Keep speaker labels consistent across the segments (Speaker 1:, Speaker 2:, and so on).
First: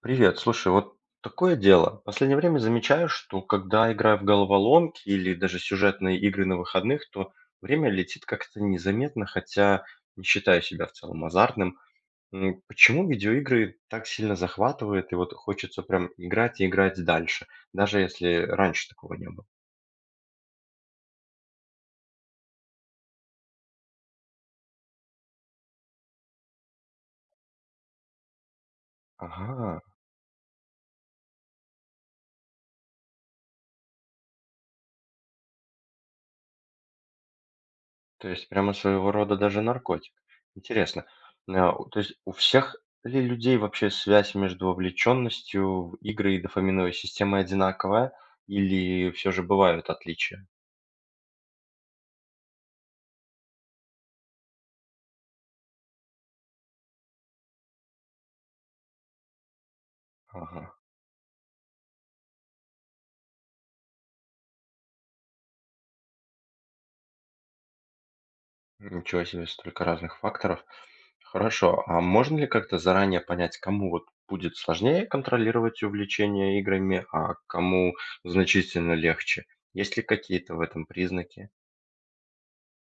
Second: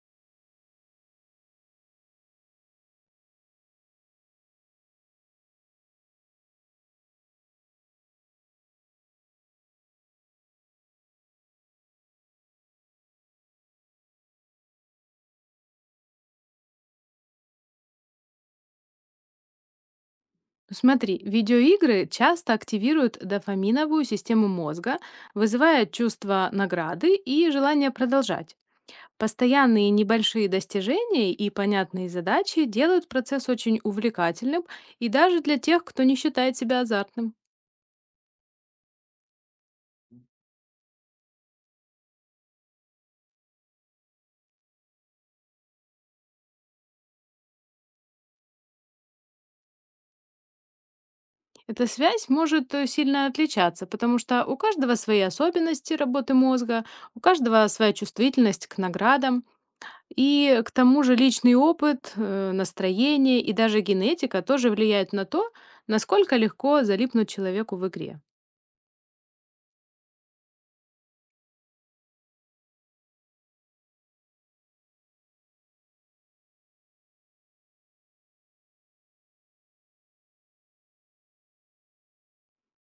Speaker 1: Привет, слушай, вот такое дело. В последнее время замечаю, что когда играю в головоломки или даже сюжетные игры на выходных, то время летит как-то незаметно, хотя не считаю себя в целом азартным. Почему видеоигры так сильно захватывают, и вот хочется прям играть и играть дальше, даже если раньше такого не было?
Speaker 2: Ну, смотри, видеоигры часто активируют дофаминовую систему мозга, вызывая чувство награды и желание продолжать.
Speaker 1: Ага.
Speaker 2: Постоянные небольшие достижения и понятные задачи делают процесс очень увлекательным и даже для тех, кто не считает себя азартным.
Speaker 1: То есть прямо своего рода даже наркотик. Интересно. А, у То есть у всех ли людей вообще связь между вовлеченностью в игры и дофаминовой системой одинаковая или всё же бывают отличия?
Speaker 2: Эта связь может сильно отличаться, потому что у каждого свои особенности работы мозга, у каждого своя чувствительность к наградам, и
Speaker 1: Ага,
Speaker 2: к тому же личный опыт, настроение и даже генетика тоже влияют на то, насколько легко залипнуть человеку в игре.
Speaker 1: ничего себе, столько разных факторов. Хорошо, а можно ли как-то заранее понять, кому вот будет сложнее контролировать увлечение играми, а кому значительно легче? Есть ли какие-то в этом признаки?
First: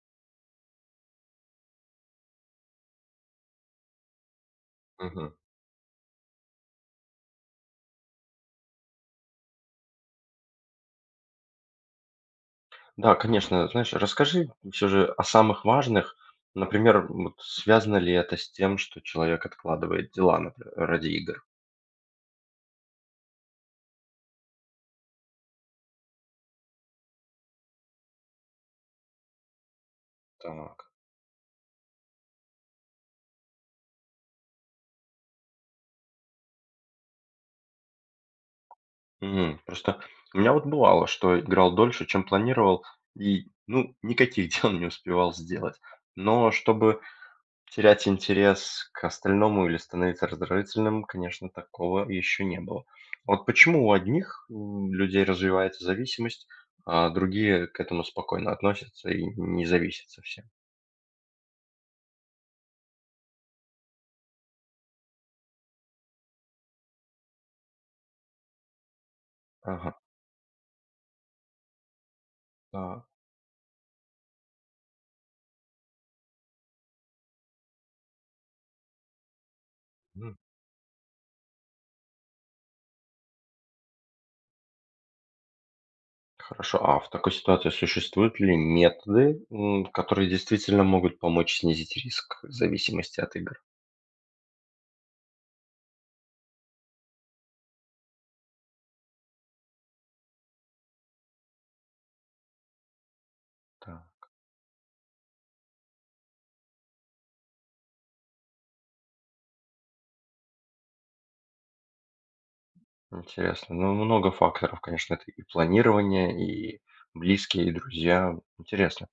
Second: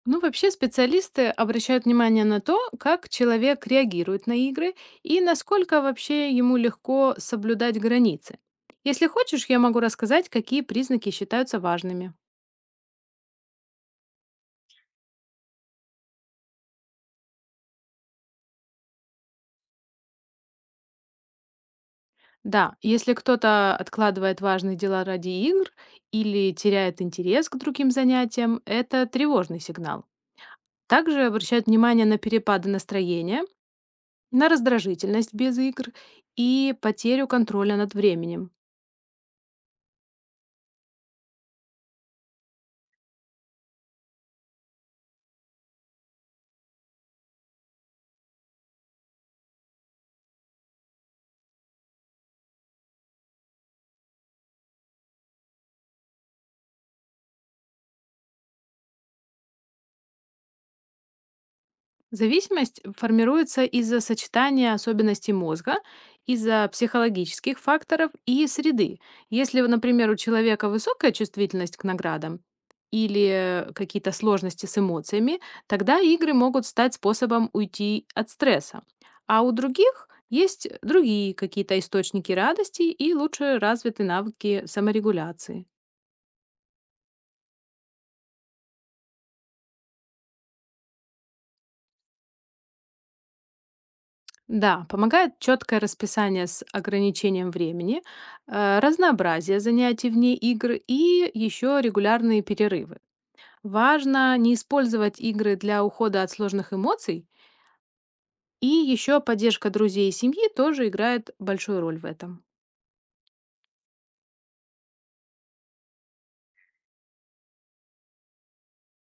Speaker 2: Ну, вообще специалисты обращают внимание на то, как человек реагирует на игры и
Speaker 1: Мгм.
Speaker 2: насколько вообще ему легко соблюдать границы. Если хочешь, я могу рассказать, какие признаки считаются важными.
Speaker 1: Да, конечно. Знаешь, расскажи все же о самых важных. Например, вот связано ли это с тем, что человек откладывает дела, например, ради игр?
Speaker 2: Да, если кто-то откладывает важные дела ради игр или теряет интерес к другим занятиям, это тревожный сигнал.
Speaker 1: Так.
Speaker 2: Также обращают внимание на перепады настроения, на раздражительность без игр и потерю контроля над временем.
Speaker 1: Мгм. Просто у меня вот бывало, что играл дольше, чем планировал, и, ну, никаких дел не успевал сделать. Но чтобы терять интерес к остальному или становиться раздражительным, конечно, такого еще не было. Вот почему у одних людей развивается зависимость, а другие к этому спокойно относятся и не зависят совсем?
Speaker 2: Зависимость формируется из-за сочетания особенностей мозга, из-за психологических факторов и среды. Если,
Speaker 1: Ага.
Speaker 2: например, у человека высокая чувствительность к наградам
Speaker 1: А,
Speaker 2: или какие-то сложности с эмоциями, тогда игры могут стать способом уйти от стресса. А у других
Speaker 1: м,
Speaker 2: есть другие какие-то источники радости и лучше развиты навыки саморегуляции.
Speaker 1: Хорошо. А в такой ситуации существуют ли методы, которые действительно могут помочь снизить риск зависимости от игр?
Speaker 2: Да, помогает четкое расписание с ограничением времени, разнообразие занятий вне игр и еще регулярные перерывы.
Speaker 1: Так,
Speaker 2: Важно не использовать игры для ухода от сложных эмоций, и еще поддержка друзей и семьи тоже играет большую роль в этом.
Speaker 1: интересно. Ну, много факторов, конечно, это и планирование, и близкие, и друзья. Интересно.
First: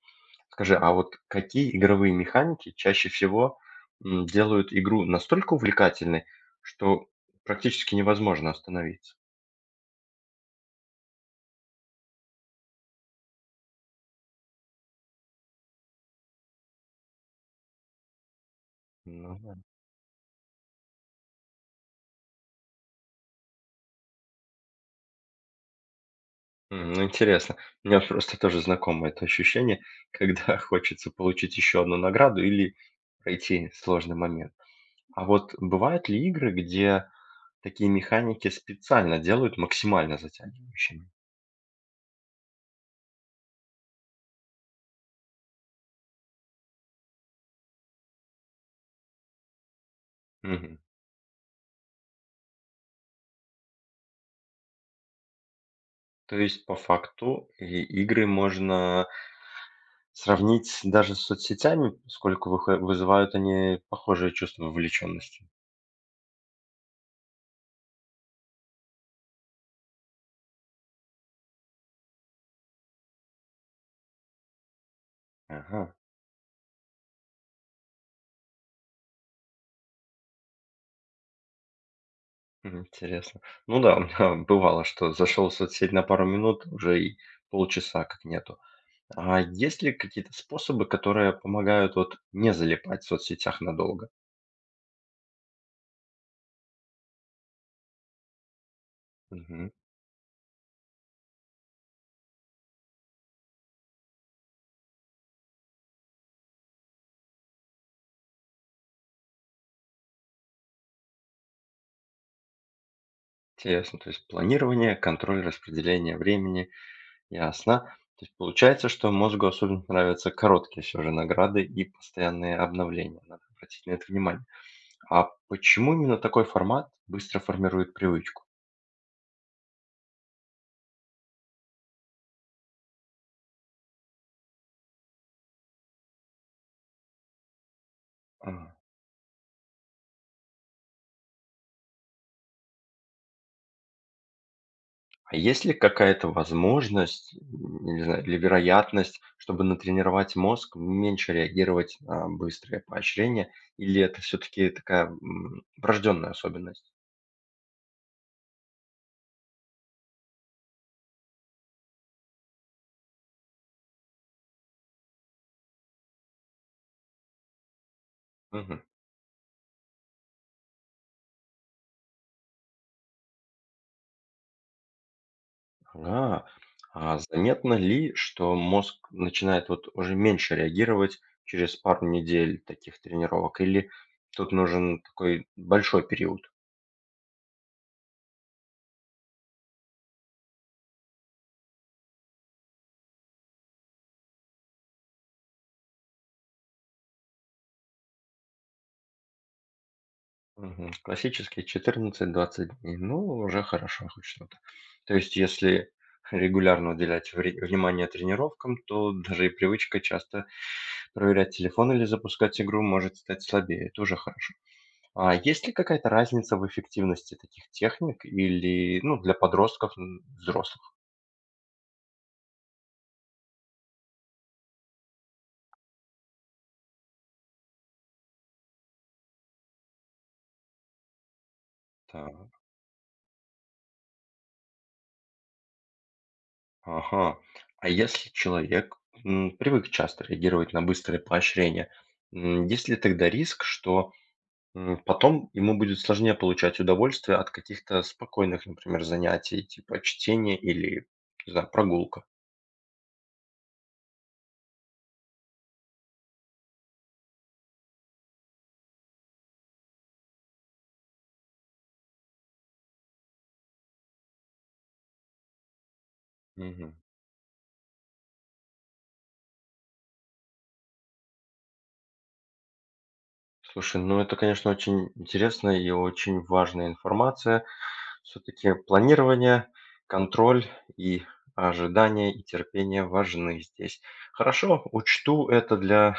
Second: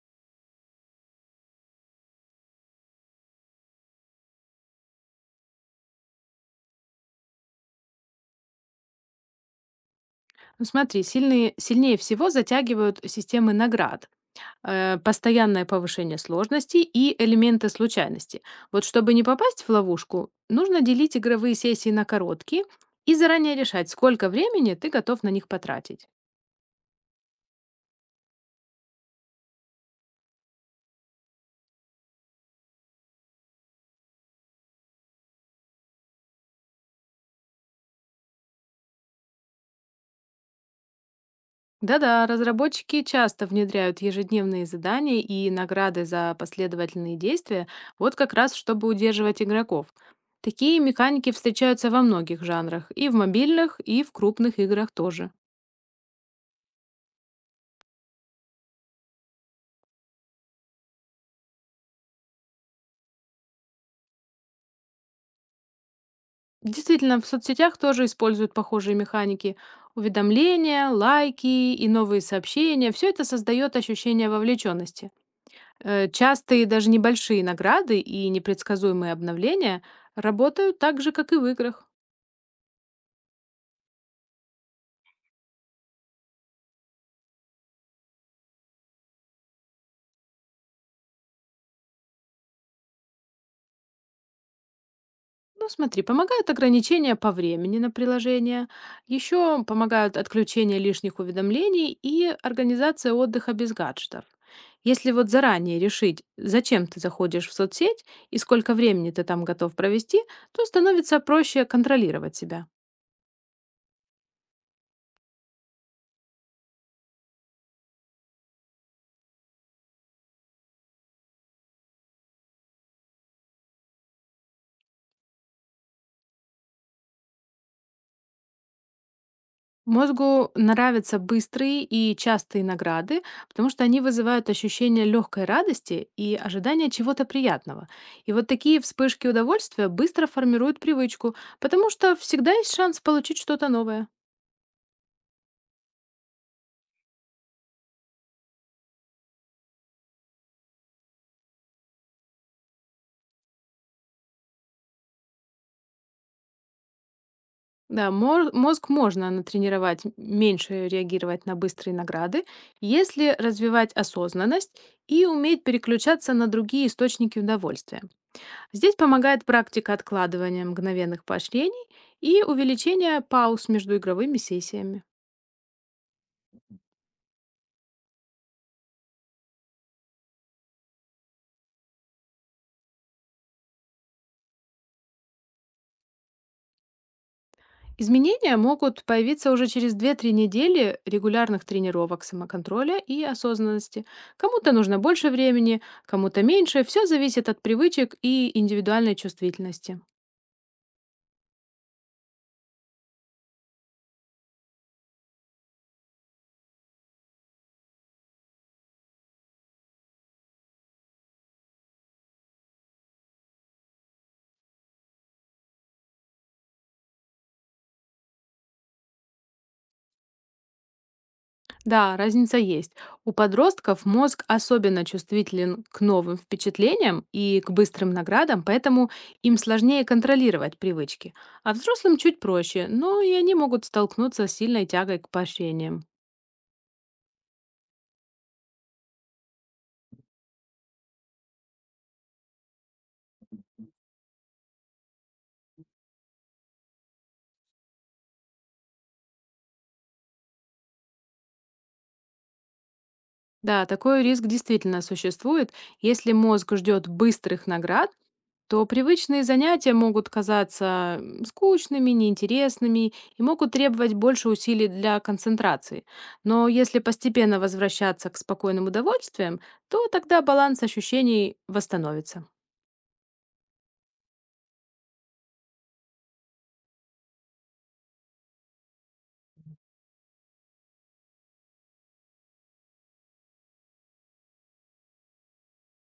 Speaker 1: Скажи, а вот какие игровые механики чаще всего, делают игру настолько увлекательной, что практически невозможно остановиться?
Speaker 2: Ну, смотри, сильнее всего затягивают системы наград, постоянное повышение сложности и элементы случайности. Вот чтобы не
Speaker 1: Ну да.
Speaker 2: попасть в ловушку, нужно делить игровые сессии на короткие и заранее решать, сколько времени ты готов на них потратить.
Speaker 1: Ну интересно. У меня просто тоже знакомо это ощущение, когда хочется получить еще одну награду или пройти сложный момент. А вот бывают ли игры, где такие механики специально делают максимально затягивающими?
Speaker 2: Да-да, разработчики часто внедряют ежедневные задания и награды за последовательные действия, вот как раз чтобы удерживать игроков.
Speaker 1: Мгм.
Speaker 2: Такие механики встречаются во многих жанрах, и в мобильных, и в крупных играх тоже.
Speaker 1: То есть по факту и игры можно сравнить даже с соцсетями, поскольку выхо вызывают они похожие чувства вовлеченности.
Speaker 2: Действительно, в соцсетях тоже используют похожие механики. Уведомления, лайки и новые сообщения. Все это создает ощущение вовлеченности.
Speaker 1: Ага,
Speaker 2: Частые, даже небольшие награды и непредсказуемые обновления работают так же, как и в играх.
Speaker 1: интересно. Ну да, у меня бывало, что зашел в соцсеть на пару минут, уже и полчаса как нету. А есть ли какие-то способы, которые помогают вот не залипать в соцсетях надолго?
Speaker 2: Ну, смотри, помогают ограничения по времени на приложение, еще
Speaker 1: Мгм.
Speaker 2: помогают отключение лишних уведомлений и организация отдыха без гаджетов. Если вот заранее решить, зачем ты заходишь в соцсеть и сколько времени ты там готов провести, то становится проще контролировать себя.
Speaker 1: Интересно, то есть планирование, контроль распределения времени, ясно. То есть получается, что мозгу особенно нравятся короткие все же награды и постоянные обновления. Надо обратить на это внимание. А почему именно такой формат быстро формирует привычку?
Speaker 2: Мозгу нравятся быстрые и частые награды, потому что они вызывают ощущение легкой радости и ожидание чего-то приятного. И вот
Speaker 1: Ага.
Speaker 2: такие вспышки удовольствия быстро формируют привычку, потому что всегда есть шанс получить что-то новое.
Speaker 1: А есть ли какая-то возможность, не знаю, или вероятность, чтобы натренировать мозг меньше реагировать на быстрые поощрения, или это все-таки такая врожденная особенность?
Speaker 2: Да, мозг можно натренировать меньше реагировать на быстрые награды, если развивать осознанность и уметь переключаться на другие источники удовольствия.
Speaker 1: Мгм.
Speaker 2: Здесь помогает практика откладывания мгновенных поощрений и увеличение пауз между игровыми сессиями.
Speaker 1: Ага. А заметно ли, что мозг начинает вот уже меньше реагировать через пару недель таких тренировок, или тут нужен такой большой период?
Speaker 2: Изменения могут появиться уже через две-три недели регулярных тренировок самоконтроля и осознанности. Кому-то нужно больше времени, кому-то меньше. Все зависит от привычек и индивидуальной чувствительности.
Speaker 1: Мгм. Классические 14-20 дней. Ну, уже хорошо хоть что-то. То есть, если регулярно уделять внимание тренировкам, то даже и привычка часто проверять телефон или запускать игру может стать слабее. Это уже хорошо. А есть ли какая-то разница в эффективности таких техник или, ну, для подростков, взрослых?
Speaker 2: Да, разница есть. У подростков мозг особенно чувствителен к новым впечатлениям и к быстрым наградам, поэтому им сложнее контролировать привычки. А взрослым чуть
Speaker 1: Так,
Speaker 2: проще, но и они могут столкнуться с сильной тягой к поощрениям.
Speaker 1: ага. А если человек привык часто реагировать на быстрые поощрения, есть ли тогда риск, что потом ему будет сложнее получать удовольствие от каких-то спокойных, например, занятий, типа чтения или, не знаю, прогулка.
Speaker 2: Да, такой риск действительно существует. Если мозг ждет быстрых наград, то привычные занятия могут казаться скучными, неинтересными и могут требовать больше усилий для концентрации. Но
Speaker 1: Мгм.
Speaker 2: если постепенно возвращаться к спокойным удовольствиям, то тогда баланс ощущений восстановится.
Speaker 1: Слушай, ну это, конечно, очень интересная и очень важная информация. Все-таки планирование, контроль и ожидание, и терпение важны здесь. Хорошо, учту это для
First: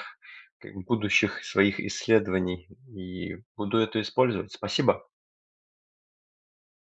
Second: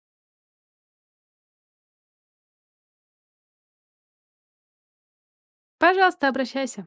Speaker 1: как бы будущих своих исследований и буду это использовать. Спасибо.
Speaker 2: Пожалуйста, обращайся.